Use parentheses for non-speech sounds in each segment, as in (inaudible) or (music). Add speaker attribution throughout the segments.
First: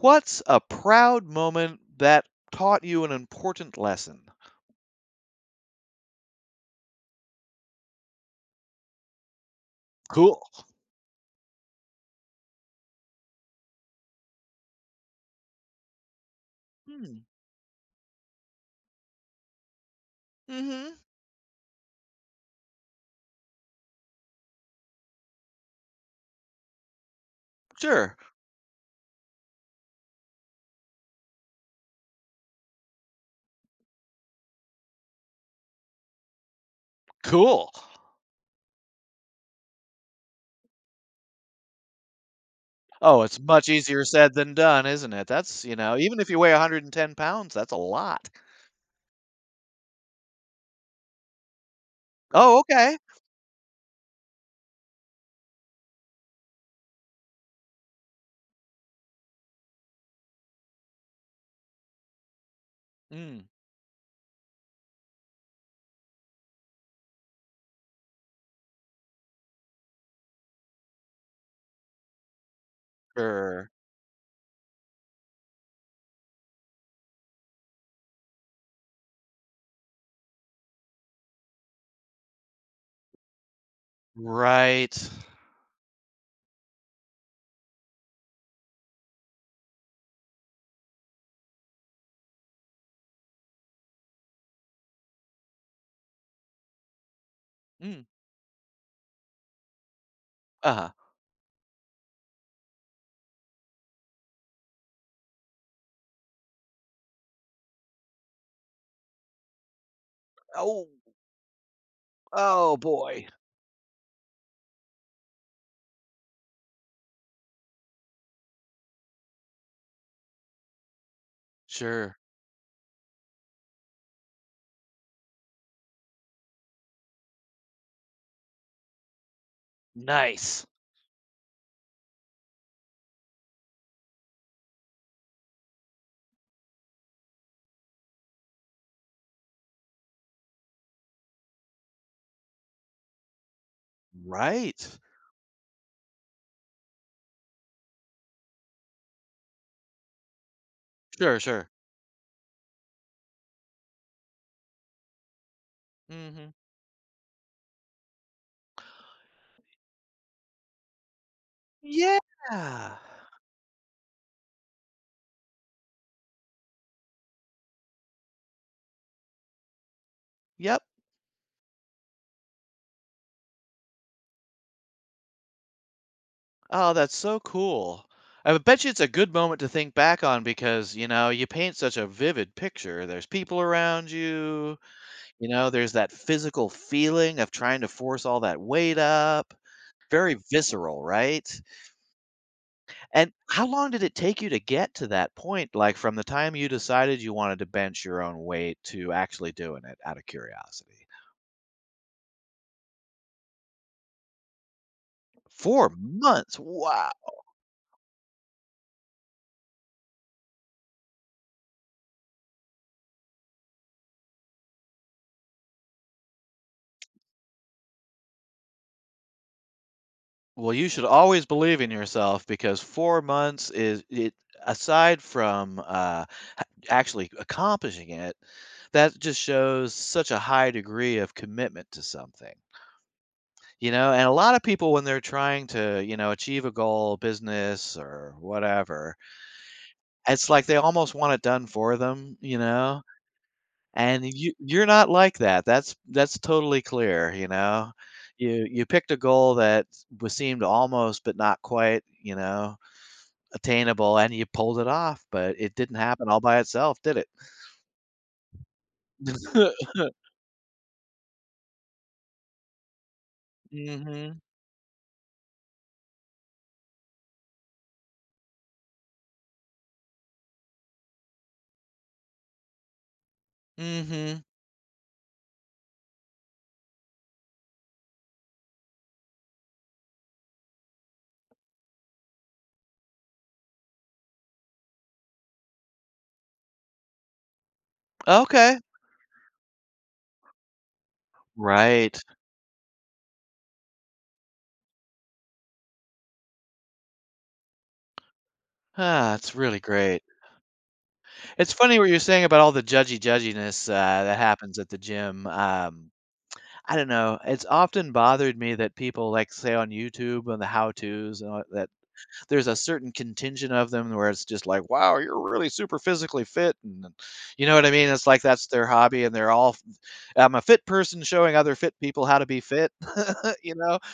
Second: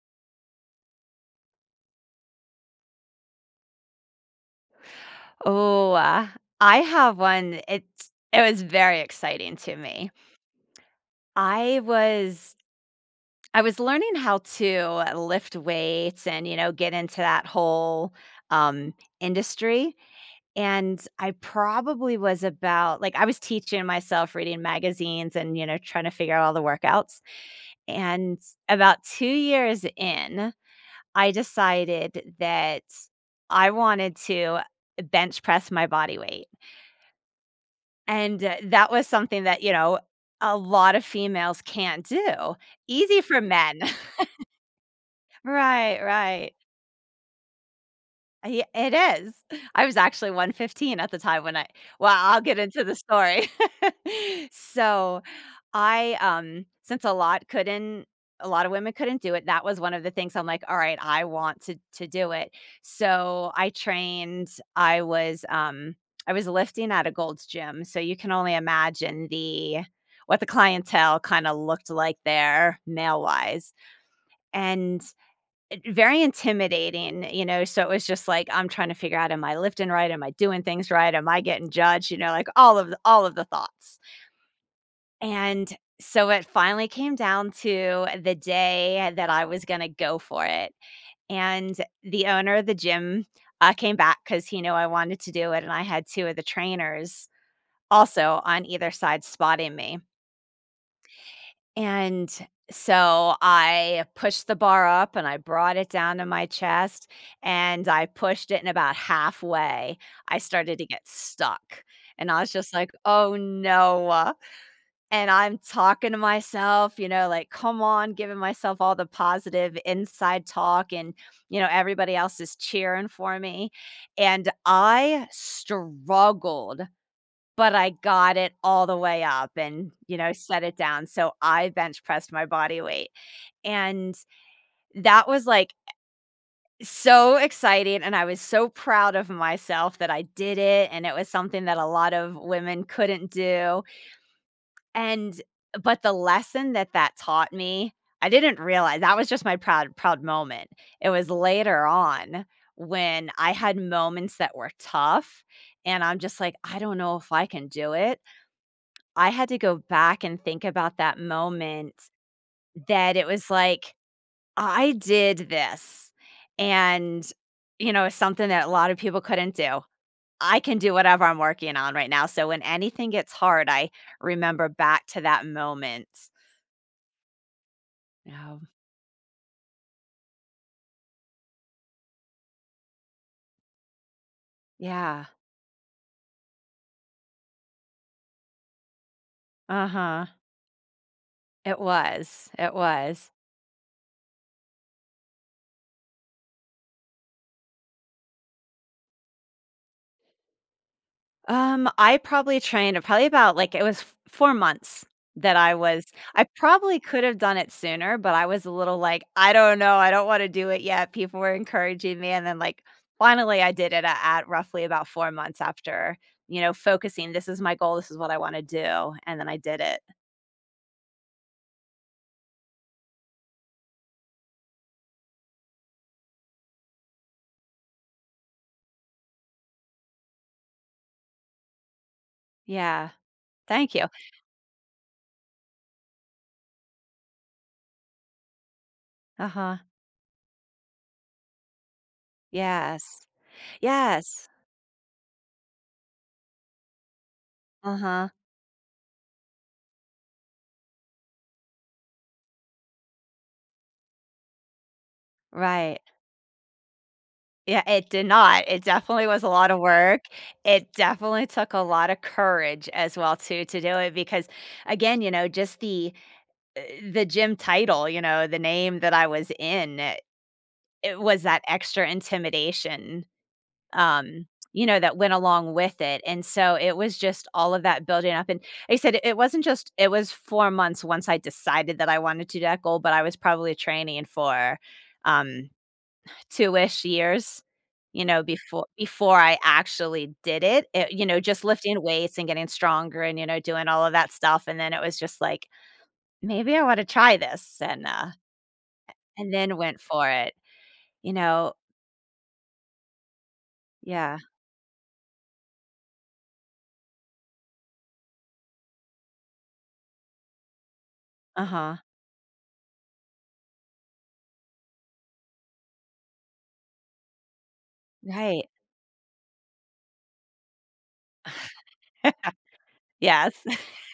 Speaker 1: What's a proud moment that taught you an important lesson?
Speaker 2: Oh, I have one. It was very exciting to me.
Speaker 1: Cool.
Speaker 2: I was I was learning how to lift weights and, you know, get into
Speaker 1: Hmm.
Speaker 2: that whole um industry.
Speaker 1: Mhm.
Speaker 2: And I probably was about like I was teaching myself reading magazines and, you know, trying to figure out all the workouts.
Speaker 1: Sure.
Speaker 2: And about 2 years in, I decided that I wanted to bench press my body weight.
Speaker 1: Cool.
Speaker 2: And, that was something that, you know, a lot of females can't do. Easy
Speaker 1: Oh, it's
Speaker 2: for
Speaker 1: much
Speaker 2: men.
Speaker 1: easier
Speaker 2: (laughs)
Speaker 1: said than done, isn't it? That's, you know,
Speaker 2: Right,
Speaker 1: even if you weigh
Speaker 2: right.
Speaker 1: 110 pounds, that's a lot.
Speaker 2: Ye It is. I was actually 115 at the time when I well, I'll
Speaker 1: Oh,
Speaker 2: get into the
Speaker 1: okay.
Speaker 2: story. (laughs) So I, since a lot couldn't a lot of women couldn't do it. That was one of the things. I'm like, "All right, I want to do it."
Speaker 1: Mm.
Speaker 2: So I trained. I was, um, I was lifting at a Gold's Gym, so you can only imagine the what the clientele kinda looked like there,
Speaker 1: Sure.
Speaker 2: male-wise, and it very intimidating, you know. So it was just like, I'm trying to figure out, "Am I lifting right? Am I doing things right? Am I getting judged?" You know, like all of the thoughts.
Speaker 1: Right.
Speaker 2: And so it finally came down to the day that I was gonna go for it, and the owner of the gym, came back because he knew I wanted to do it, and I had 2 of the trainers
Speaker 1: Mm.
Speaker 2: also on either side spotting me,
Speaker 1: Uh-huh.
Speaker 2: and so I pushed the bar up and I brought it down to my chest, and I pushed it, and about halfway, I started to
Speaker 1: Oh,
Speaker 2: get stuck, and I was just
Speaker 1: oh
Speaker 2: like,
Speaker 1: boy.
Speaker 2: "Oh, no." And I'm talking to myself, you know, like, "Come on," giving myself all the positive inside talk, and, you know, everybody
Speaker 1: Sure.
Speaker 2: else is cheering for me, and I struggled, but I got it all the way up and, you know, set
Speaker 1: Nice.
Speaker 2: it down. So I bench pressed my body weight, and that was, like, so exciting, and I was so proud of myself that I did it, and it was something that a lot of women couldn't do,
Speaker 1: Right.
Speaker 2: and but the lesson that that taught me, I didn't realize that was just my proud moment. It was
Speaker 1: Sure, sure.
Speaker 2: later on when I had moments that were tough and I'm just
Speaker 1: Hmm.
Speaker 2: like, "I don't know if I can do it." I had to go back and think about that moment,
Speaker 1: Yeah.
Speaker 2: that it was like, "I did this." And, you know, it's something that a lot of people couldn't do. I can
Speaker 1: Yep.
Speaker 2: do whatever I'm working on right now. So when anything gets hard, I remember back to that moment.
Speaker 1: Oh, that's so cool. I
Speaker 2: Oh,
Speaker 1: would bet you it's a good moment to think back on because, you know, you paint such a vivid picture. There's people around you,
Speaker 2: yeah.
Speaker 1: you know, there's that physical feeling of trying to force all that weight up.
Speaker 2: Uh-huh.
Speaker 1: Very visceral, right?
Speaker 2: It was. It was.
Speaker 1: And how long did it take you to get to that point? Like from the time you decided you wanted to bench your own weight to actually doing it out of curiosity?
Speaker 2: I probably trained probably about like it was f 4 months that I
Speaker 1: Four
Speaker 2: was. I
Speaker 1: months.
Speaker 2: probably
Speaker 1: Wow.
Speaker 2: could have done it sooner, but I was a little like, "I don't know. I don't wanna do it yet." People were encouraging me, and then, like, finally, I did it at roughly about 4 months after, you know, focusing, "This is my goal. This is what I wanna do," and then I did it.
Speaker 1: Well, you should always believe in yourself because 4 months is it aside from, ha actually accomplishing it, that just shows such a high degree of commitment to something,
Speaker 2: Yeah.
Speaker 1: you
Speaker 2: Thank you.
Speaker 1: know? And a lot of people when they're trying to, you know, achieve a goal, business or whatever,
Speaker 2: Uh-huh.
Speaker 1: it's like they almost want it done for them, you know?
Speaker 2: Yes.
Speaker 1: And
Speaker 2: Yes.
Speaker 1: you're not like that. That's totally clear, you know?
Speaker 2: Uh-huh.
Speaker 1: You picked a goal that was seemed almost but not quite, you know, attainable, and you pulled it off, but it didn't
Speaker 2: Right.
Speaker 1: happen all by itself, did it?
Speaker 2: Yeah, it did not. It definitely was a lot of
Speaker 1: (laughs)
Speaker 2: work. It definitely took a lot of courage as well too to do it
Speaker 1: Mhm,
Speaker 2: because again, you know, just uh, the gym title, you know, the name that I was in, it was that extra intimidation,
Speaker 1: mhm.
Speaker 2: um you know, that went along with it. And so it was just all of that building up, and like I said, it wasn't just it was 4 months once I decided that I wanted to do that goal, but I was probably training for um 2-ish years, you know,
Speaker 1: Okay.
Speaker 2: before I actually did it. You know, just lifting
Speaker 1: Right.
Speaker 2: weights and getting stronger and, you know, doing all of that stuff, and then it was just like, "Maybe I wanna try this,"
Speaker 1: Ah,
Speaker 2: and
Speaker 1: it's
Speaker 2: then
Speaker 1: really
Speaker 2: went
Speaker 1: great.
Speaker 2: for it, you
Speaker 1: It's
Speaker 2: know?
Speaker 1: funny what you're saying about all the judgy judginess, that
Speaker 2: Yeah.
Speaker 1: happens at the gym, I don't know, it's often bothered me that people, like, say, on YouTube and the how-tos and all that,
Speaker 2: Uh-huh.
Speaker 1: there's a certain contingent of them where it's just like, wow, you're really super physically fit, and you know what I mean. It's like that's
Speaker 2: Right.
Speaker 1: their hobby, and they're all. I'm a fit person showing other fit people how to
Speaker 2: (laughs)
Speaker 1: be fit.
Speaker 2: Yes.
Speaker 1: (laughs) You know,
Speaker 2: (laughs)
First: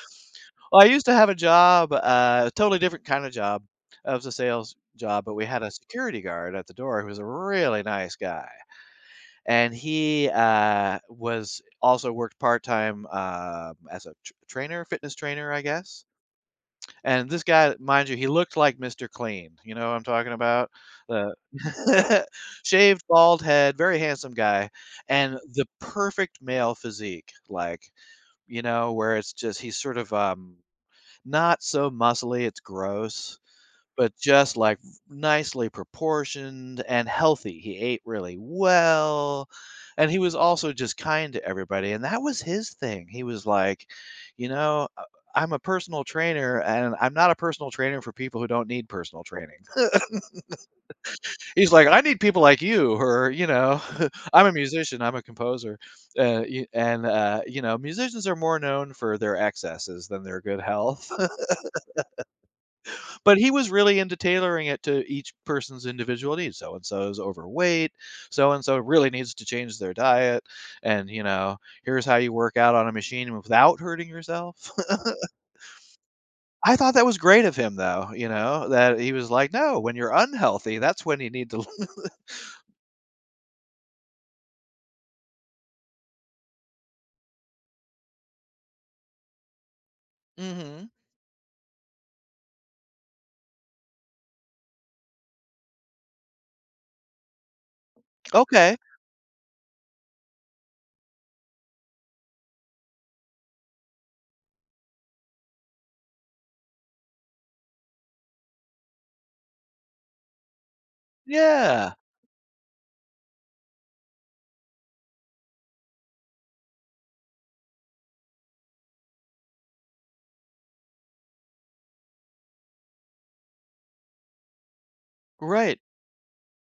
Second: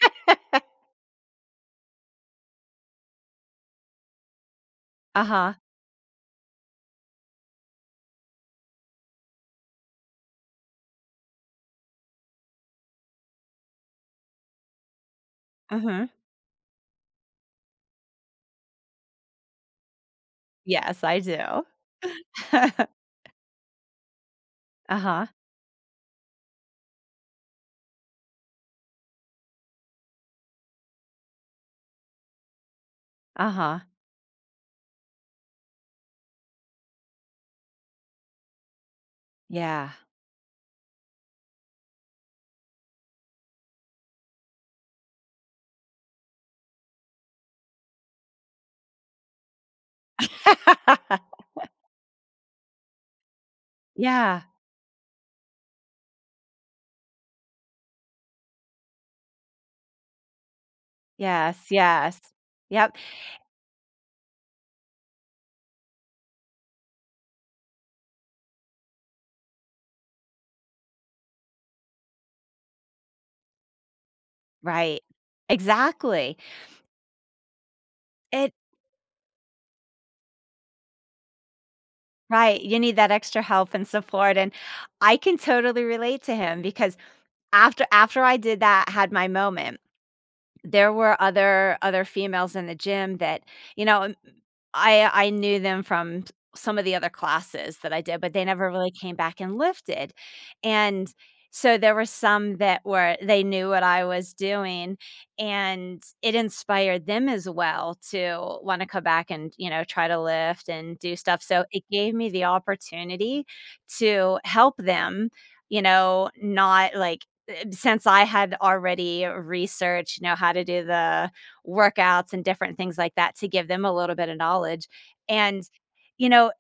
Speaker 1: well, I used to have a job, a totally different kind of job. It was a sales job, but we
Speaker 2: Uh-huh.
Speaker 1: had a security guard at the door who was a really nice guy, and he, was also worked part time, as a trainer, fitness trainer, I guess.
Speaker 2: Mhm.
Speaker 1: And this guy, mind you, he looked like Mr. Clean. You know who I'm talking about?
Speaker 2: Yes, I
Speaker 1: The
Speaker 2: do.
Speaker 1: (laughs)
Speaker 2: (laughs)
Speaker 1: shaved, bald head, very handsome guy,
Speaker 2: Uh-huh.
Speaker 1: and the perfect male physique, like, you know, where it's just he's sort of, not so muscly, it's gross,
Speaker 2: Uh-huh.
Speaker 1: but just, like, nicely proportioned and healthy. He ate really well,
Speaker 2: Yeah.
Speaker 1: and he was also just kind to everybody, and that was his thing. He was like, "You know, I'm a personal trainer, and I'm not a personal trainer for people who don't need personal training."
Speaker 2: (laughs)
Speaker 1: He's like, "I need people like you or you know." (laughs)
Speaker 2: Yeah.
Speaker 1: I'm a musician, I'm a composer, you and, you know, musicians are more known for their excesses than their good health.
Speaker 2: Yes, yes. Yep.
Speaker 1: But he was really into tailoring it to each person's individual needs. So and so is overweight. So and so really needs to change their diet. And, you know, here's how you work out on a machine without hurting yourself. (laughs)
Speaker 2: Right. Exactly.
Speaker 1: I thought that was great of him, though, you
Speaker 2: It
Speaker 1: know, that he was like, "No, when you're unhealthy, that's when you need to." (laughs)
Speaker 2: Right, you need that extra help and support, and I can totally relate to him because after I did that, had my moment,
Speaker 1: Hmm.
Speaker 2: there were other females in the gym that, you know, I knew them from some of the other classes that I did, but they never
Speaker 1: Okay.
Speaker 2: really came back and lifted, and so there were some that were they knew what I was doing, and it inspired them as well to wanna come back and, you know, try to lift and do stuff. So it
Speaker 1: Yeah.
Speaker 2: gave me the opportunity to help them, you know, not, like, since I had already researched, you know, how to do the workouts and different things like that, to give them a little bit of knowledge. And,
Speaker 1: Right.
Speaker 2: you know,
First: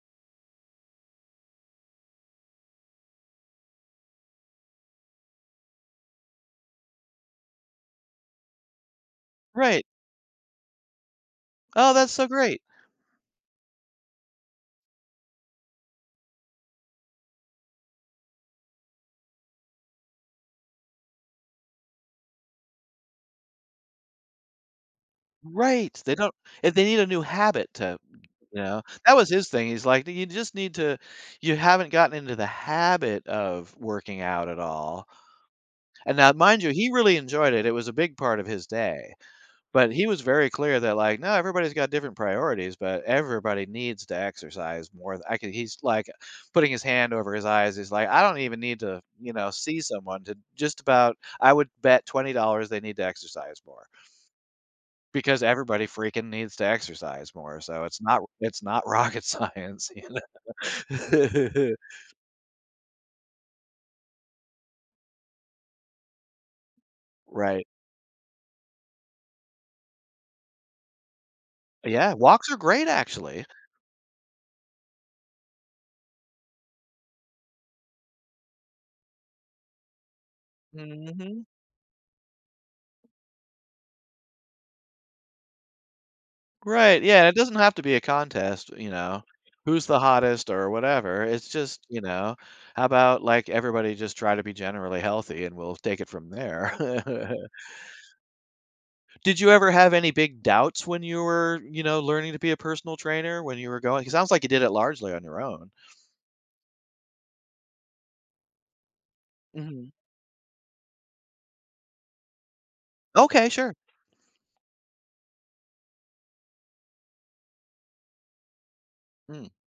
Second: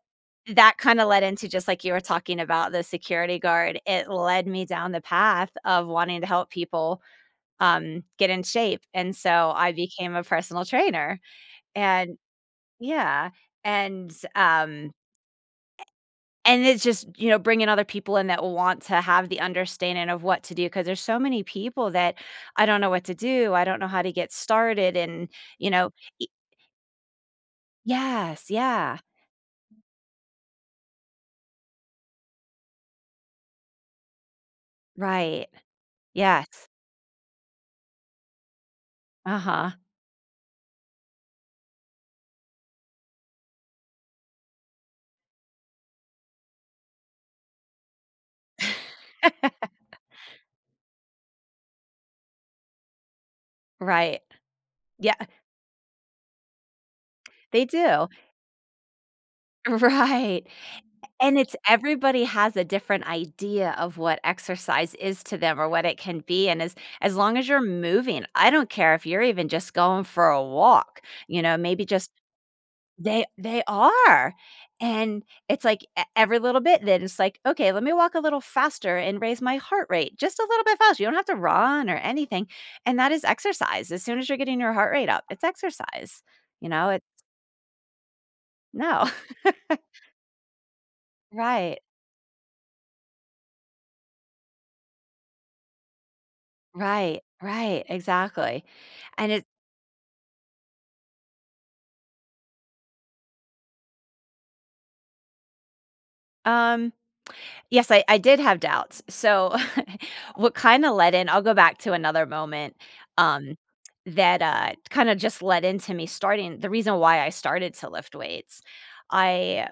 Speaker 2: that kinda led into, just like you were talking about the security guard, it led me down the path of wanting to help people, get in shape, and so I
Speaker 1: Right.
Speaker 2: became a personal trainer,
Speaker 1: Oh, that's
Speaker 2: and
Speaker 1: so great.
Speaker 2: yeah, and, um, and it's just, you know, bringing other people in that want to have the understanding of what to do, because there's so many people that, "I don't know what to do, I don't know how to get started," and, you know.
Speaker 1: Right. They don't, if they need a new habit to.
Speaker 2: Yes,
Speaker 1: You know,
Speaker 2: yeah,
Speaker 1: that was his thing. He's like, "You just need to, you haven't gotten into the habit of working out at all."
Speaker 2: right.
Speaker 1: And now, mind
Speaker 2: Yes.
Speaker 1: you, he really enjoyed it. It was a big part of his day,
Speaker 2: Uh-huh,
Speaker 1: but he was very clear that, like, "No, everybody's got different priorities, but everybody needs to exercise more." I could, he's like putting his hand over his eyes. He's like, "I don't even need to, you know, see someone to just about, I would bet $20 they need to exercise more."
Speaker 2: right. Yeah,
Speaker 1: Because everybody freaking needs to exercise more,
Speaker 2: they
Speaker 1: so it's
Speaker 2: do. (laughs)
Speaker 1: not (laughs) rocket science, you
Speaker 2: Right, and it's
Speaker 1: know? (laughs)
Speaker 2: everybody has a different idea of what exercise is to them or what it can be, and as long as you're
Speaker 1: Right.
Speaker 2: moving. I don't care if you're even just going for a walk, you know, maybe just.
Speaker 1: Yeah, walks are great, actually.
Speaker 2: They are, and it's like e every little bit. Then it's like, "Okay, let me walk a little faster and raise my heart rate just a little bit faster." You don't have to
Speaker 1: Mhm.
Speaker 2: run or anything, and that is exercise. As soon as you're getting your heart rate up, it's exercise, you know,
Speaker 1: Right,
Speaker 2: it
Speaker 1: yeah, it doesn't have to be a contest, you
Speaker 2: No.
Speaker 1: know,
Speaker 2: (laughs)
Speaker 1: who's the hottest or whatever, it's
Speaker 2: Right,
Speaker 1: just, you know, how about, like, everybody just try to be generally healthy and we'll take it from there. (laughs)
Speaker 2: right, exactly, and
Speaker 1: Did you ever have any big doubts when you were, you know, learning to be a personal trainer, when you were going, it sounds like you did it largely on your own.
Speaker 2: um Yes, I did have doubts. So,
Speaker 1: Mhm.
Speaker 2: (laughs) what kinda led in I'll go back to another moment,
Speaker 1: Okay,
Speaker 2: um,
Speaker 1: sure.
Speaker 2: that, kinda just led into me starting the reason why I started to lift weights.
Speaker 1: Mm.
Speaker 2: I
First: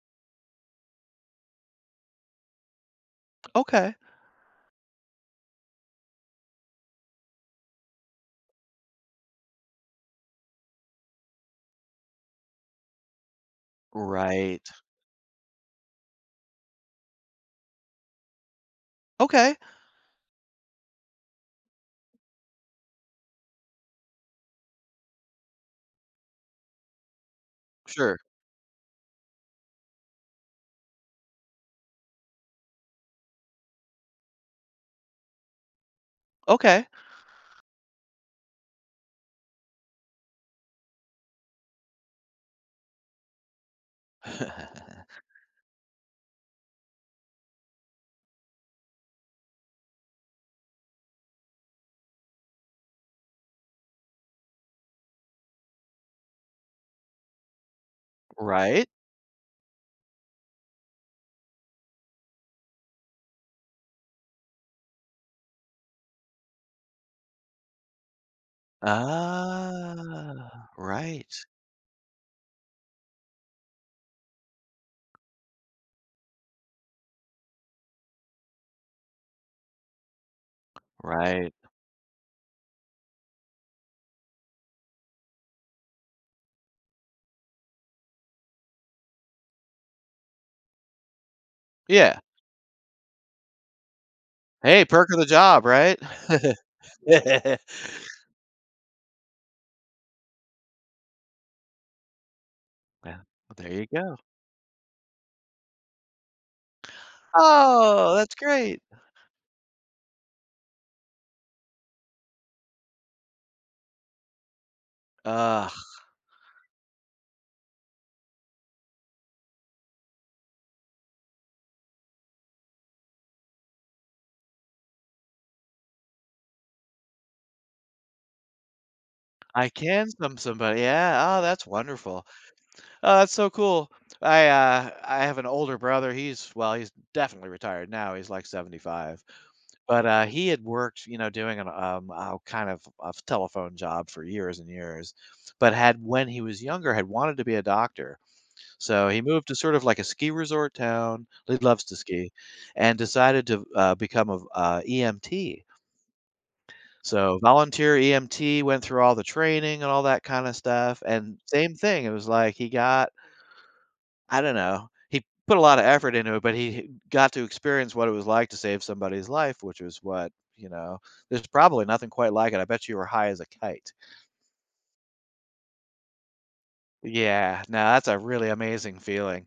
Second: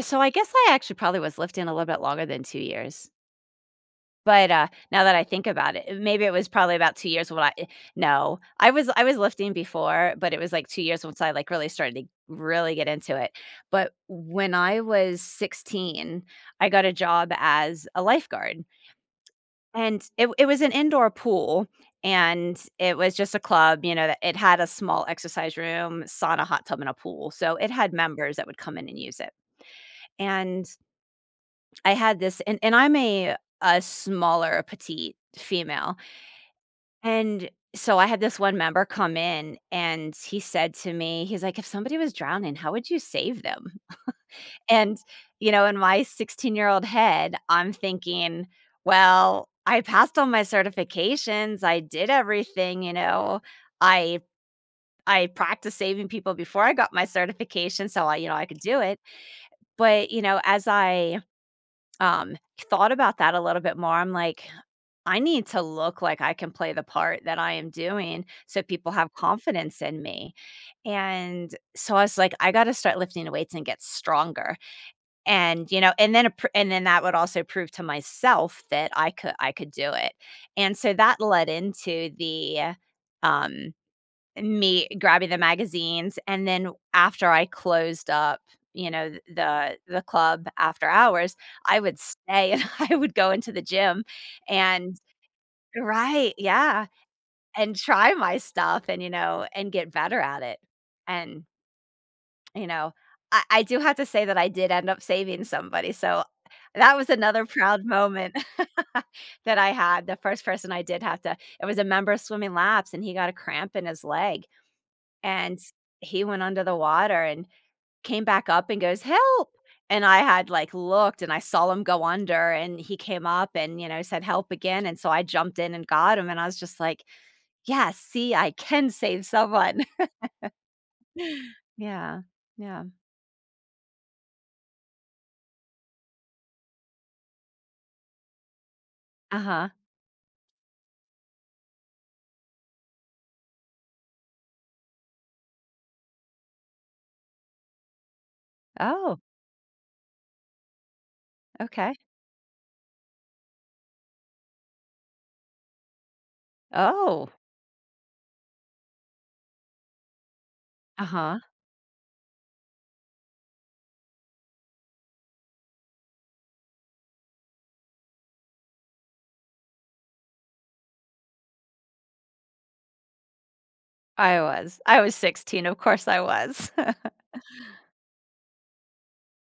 Speaker 2: I guess I actually probably was lifting a little bit longer than 2 years.
Speaker 1: Okay.
Speaker 2: But, now that I think about it, maybe it was probably about 2 years when I eh, no, I was lifting before, but it was, like, 2 years once I, like, really started to really get into it. But when
Speaker 1: Right.
Speaker 2: I was 16, I got a job as a lifeguard,
Speaker 1: Okay.
Speaker 2: and it was an indoor pool, and it was just a club, you know, that it had a small exercise room, sauna, hot tub, and a pool, so it had
Speaker 1: Sure.
Speaker 2: members that would come in and use it. And I had this and I'm a smaller petite female.
Speaker 1: Okay.
Speaker 2: And so I had this one member come in and he said to me, he's like, if somebody was drowning, how would you save them?
Speaker 1: (laughs)
Speaker 2: And, you know, in my 16-year-old head, I'm thinking, well, I passed all my certifications. I did everything, you know. I I practiced saving people before I got my certification, so I, you know, I could do
Speaker 1: Right.
Speaker 2: it. But, you know, as I um thought about that a little bit more, I'm like, I need to look like I can play the part that I am doing, so people have confidence in me.
Speaker 1: Ah, right,
Speaker 2: And so I was like, I gotta start lifting weights and get stronger. And, you know, and then, and then that would also prove to myself that I could do it. And so that led
Speaker 1: right.
Speaker 2: into the, um, me grabbing the magazines. And then after I closed up, you know, the club after hours, I would
Speaker 1: Yeah.
Speaker 2: stay (laughs) and I would go into the gym
Speaker 1: Hey,
Speaker 2: and
Speaker 1: perk of the job, right?
Speaker 2: Right,
Speaker 1: (laughs)
Speaker 2: yeah,
Speaker 1: Yeah.
Speaker 2: and try my stuff and, you know, and get better at it, and, you know,
Speaker 1: Well,
Speaker 2: I
Speaker 1: there
Speaker 2: do
Speaker 1: you
Speaker 2: have to
Speaker 1: go.
Speaker 2: say that I did end up saving somebody, so that was another proud
Speaker 1: Oh, that's
Speaker 2: moment
Speaker 1: great.
Speaker 2: (laughs) that I had. The first person I did have to It was a member of swimming laps, and he got a cramp in his leg, and
Speaker 1: Ugh,
Speaker 2: he went under the water and came back up and goes, "Help," and I had, like, looked and I saw him go under, and he came up and, you know, said, "Help again," and so I jumped in and got him, and I was just like, yeah, see, I can save
Speaker 1: I
Speaker 2: someone.
Speaker 1: can somebody. Yeah. Oh,
Speaker 2: (laughs)
Speaker 1: that's
Speaker 2: Yeah,
Speaker 1: wonderful.
Speaker 2: yeah.
Speaker 1: Oh, that's so cool. I have an older brother. He's well, he's definitely retired now. He's like 75.
Speaker 2: Uh-huh.
Speaker 1: But, he had worked, you know, doing kind of a telephone job for years and years, but had when he was younger, had wanted to be a doctor. So
Speaker 2: Oh,
Speaker 1: he moved to sort of like a ski resort town, he loves
Speaker 2: okay.
Speaker 1: to ski, and decided to, become a EMT.
Speaker 2: Oh,
Speaker 1: So volunteer EMT, went through all the training and all that kinda stuff, and
Speaker 2: uh-huh.
Speaker 1: same thing, it was like he got. I don't know. He put a lot of effort into it, but he got to experience what it was like to save somebody's life, which is what, you know, there's probably nothing quite like it. I bet you were high as a kite.
Speaker 2: I was. I was 16, of course I was. (laughs)
Speaker 1: Yeah, no, that's a really amazing feeling.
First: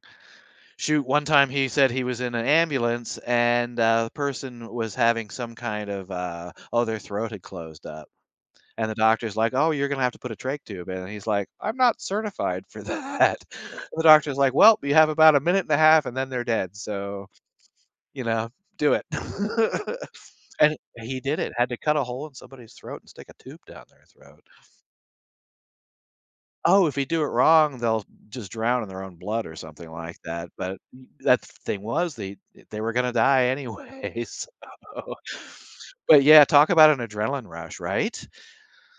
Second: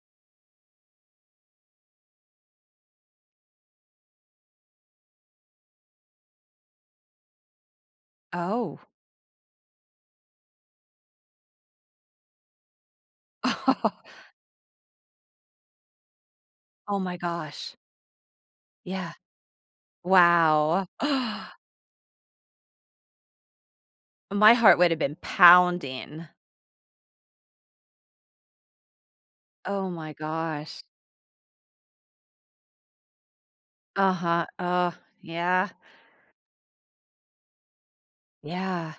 Speaker 1: Shoot, one time he said he was in an ambulance and, the person was having some kind of, oh, their throat had closed up.
Speaker 2: Oh.
Speaker 1: And the doctor's like, "Oh, you're going to have to put a trach tube in." And he's like, "I'm not certified for that." (laughs) And the
Speaker 2: (laughs)
Speaker 1: doctor's like, "Well, you have about a minute and a half and then they're dead.
Speaker 2: Oh my
Speaker 1: So
Speaker 2: gosh.
Speaker 1: you know, do it."
Speaker 2: Yeah.
Speaker 1: (laughs) And
Speaker 2: Wow.
Speaker 1: he did
Speaker 2: (gasps)
Speaker 1: it, had to cut a hole in somebody's throat and stick a tube down their throat.
Speaker 2: My heart would have been pounding.
Speaker 1: Oh, if you do it wrong, they'll just drown in their own blood or something
Speaker 2: Oh my
Speaker 1: like that, but
Speaker 2: gosh.
Speaker 1: that thing was they were gonna die anyway, (laughs)
Speaker 2: Uh-huh.
Speaker 1: so.
Speaker 2: Oh, yeah.
Speaker 1: But yeah, talk about an adrenaline rush, right?
Speaker 2: Yeah.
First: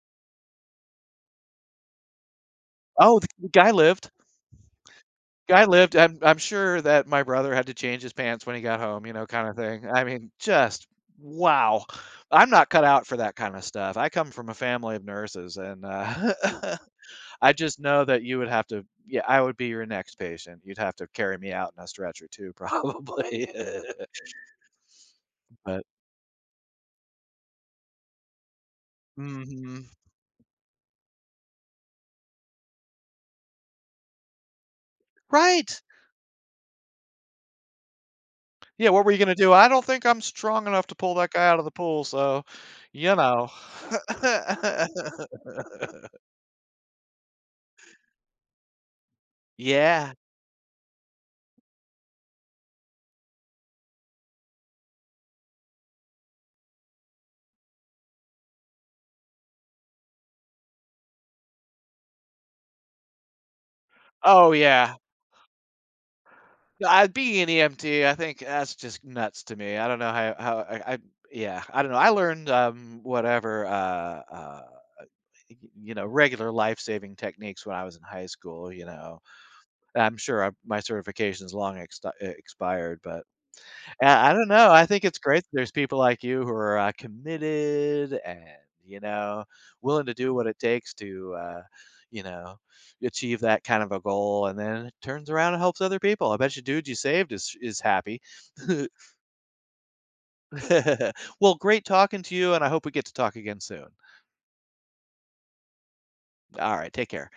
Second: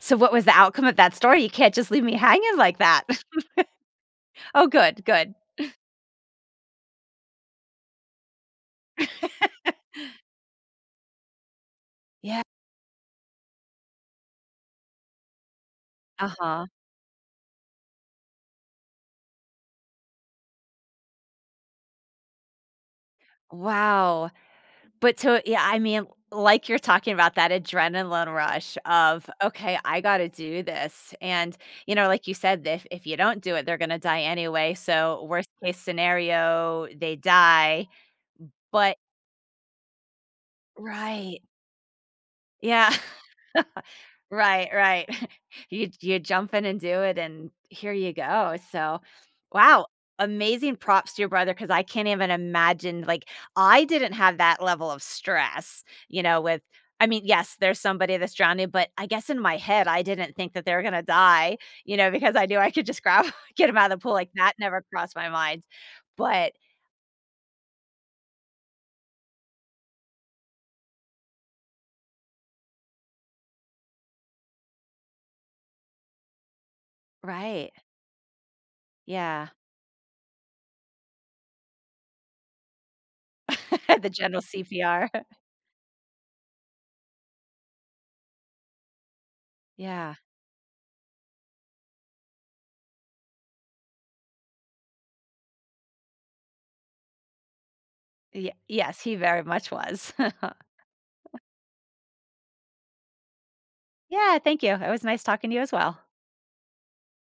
Speaker 2: So what was the outcome of that story? You can't just leave me hanging like that.
Speaker 1: Oh, the
Speaker 2: (laughs)
Speaker 1: guy lived.
Speaker 2: Oh, good, good.
Speaker 1: Guy lived. I'm sure that my brother had to change his pants when he got home, you know, kinda thing. I mean, just wow.
Speaker 2: Yeah.
Speaker 1: I'm not cut out for that kinda stuff. I come from a family of nurses, and,
Speaker 2: Uh-huh.
Speaker 1: (laughs) I just know that you would have to. Yeah, I would be your next patient. You'd have to carry me out in a stretcher too, (laughs) probably. (laughs)
Speaker 2: Wow. But so yeah, I
Speaker 1: But
Speaker 2: mean, like you're talking about that adrenaline rush of, okay,
Speaker 1: mhm.
Speaker 2: I got to do this. And, you know, like you said, if you don't do it, they're going to die anyway. So, worst case
Speaker 1: Right!
Speaker 2: scenario, they die.
Speaker 1: Yeah,
Speaker 2: But,
Speaker 1: what were you gonna do? "I don't think I'm strong enough to pull that
Speaker 2: right.
Speaker 1: guy out of the pool, so"
Speaker 2: Yeah. (laughs)
Speaker 1: you know.
Speaker 2: Right, right.
Speaker 1: (laughs)
Speaker 2: (laughs) You jump in and do it, and here you go. So, wow,
Speaker 1: Yeah.
Speaker 2: amazing props to your brother, because I can't even imagine, like, I didn't have that level of stress, you know, with I mean, yes, there's somebody that's drowning, but I guess in my head, I didn't think that they were gonna die, you know, because I knew I could just grab (laughs) get 'em out of the pool, like,
Speaker 1: Oh,
Speaker 2: that never
Speaker 1: yeah.
Speaker 2: crossed my mind. But
Speaker 1: Yeah, I being an EMT, I think that's just nuts to me. I don't know how I yeah, I don't know. I learned whatever uh you know regular life saving techniques
Speaker 2: right,
Speaker 1: when I was in high school. You know,
Speaker 2: yeah,
Speaker 1: I'm sure my certification's long expired, but
Speaker 2: (laughs) the
Speaker 1: yeah, I
Speaker 2: general
Speaker 1: don't know, I think
Speaker 2: CPR.
Speaker 1: it's
Speaker 2: (laughs)
Speaker 1: great that there's people like you who are, committed and, you know, willing to
Speaker 2: Yeah.
Speaker 1: do what it takes to, you know, achieve that kind of a goal, and then it turns around and helps other people. I bet you dude you saved is happy.
Speaker 2: Ye
Speaker 1: (laughs)
Speaker 2: Yes, he very much was.
Speaker 1: Well, great talking to you, and I hope we get to talk again soon.
Speaker 2: Yeah, thank you. It was nice talking to you as well.
Speaker 1: Alright, take care.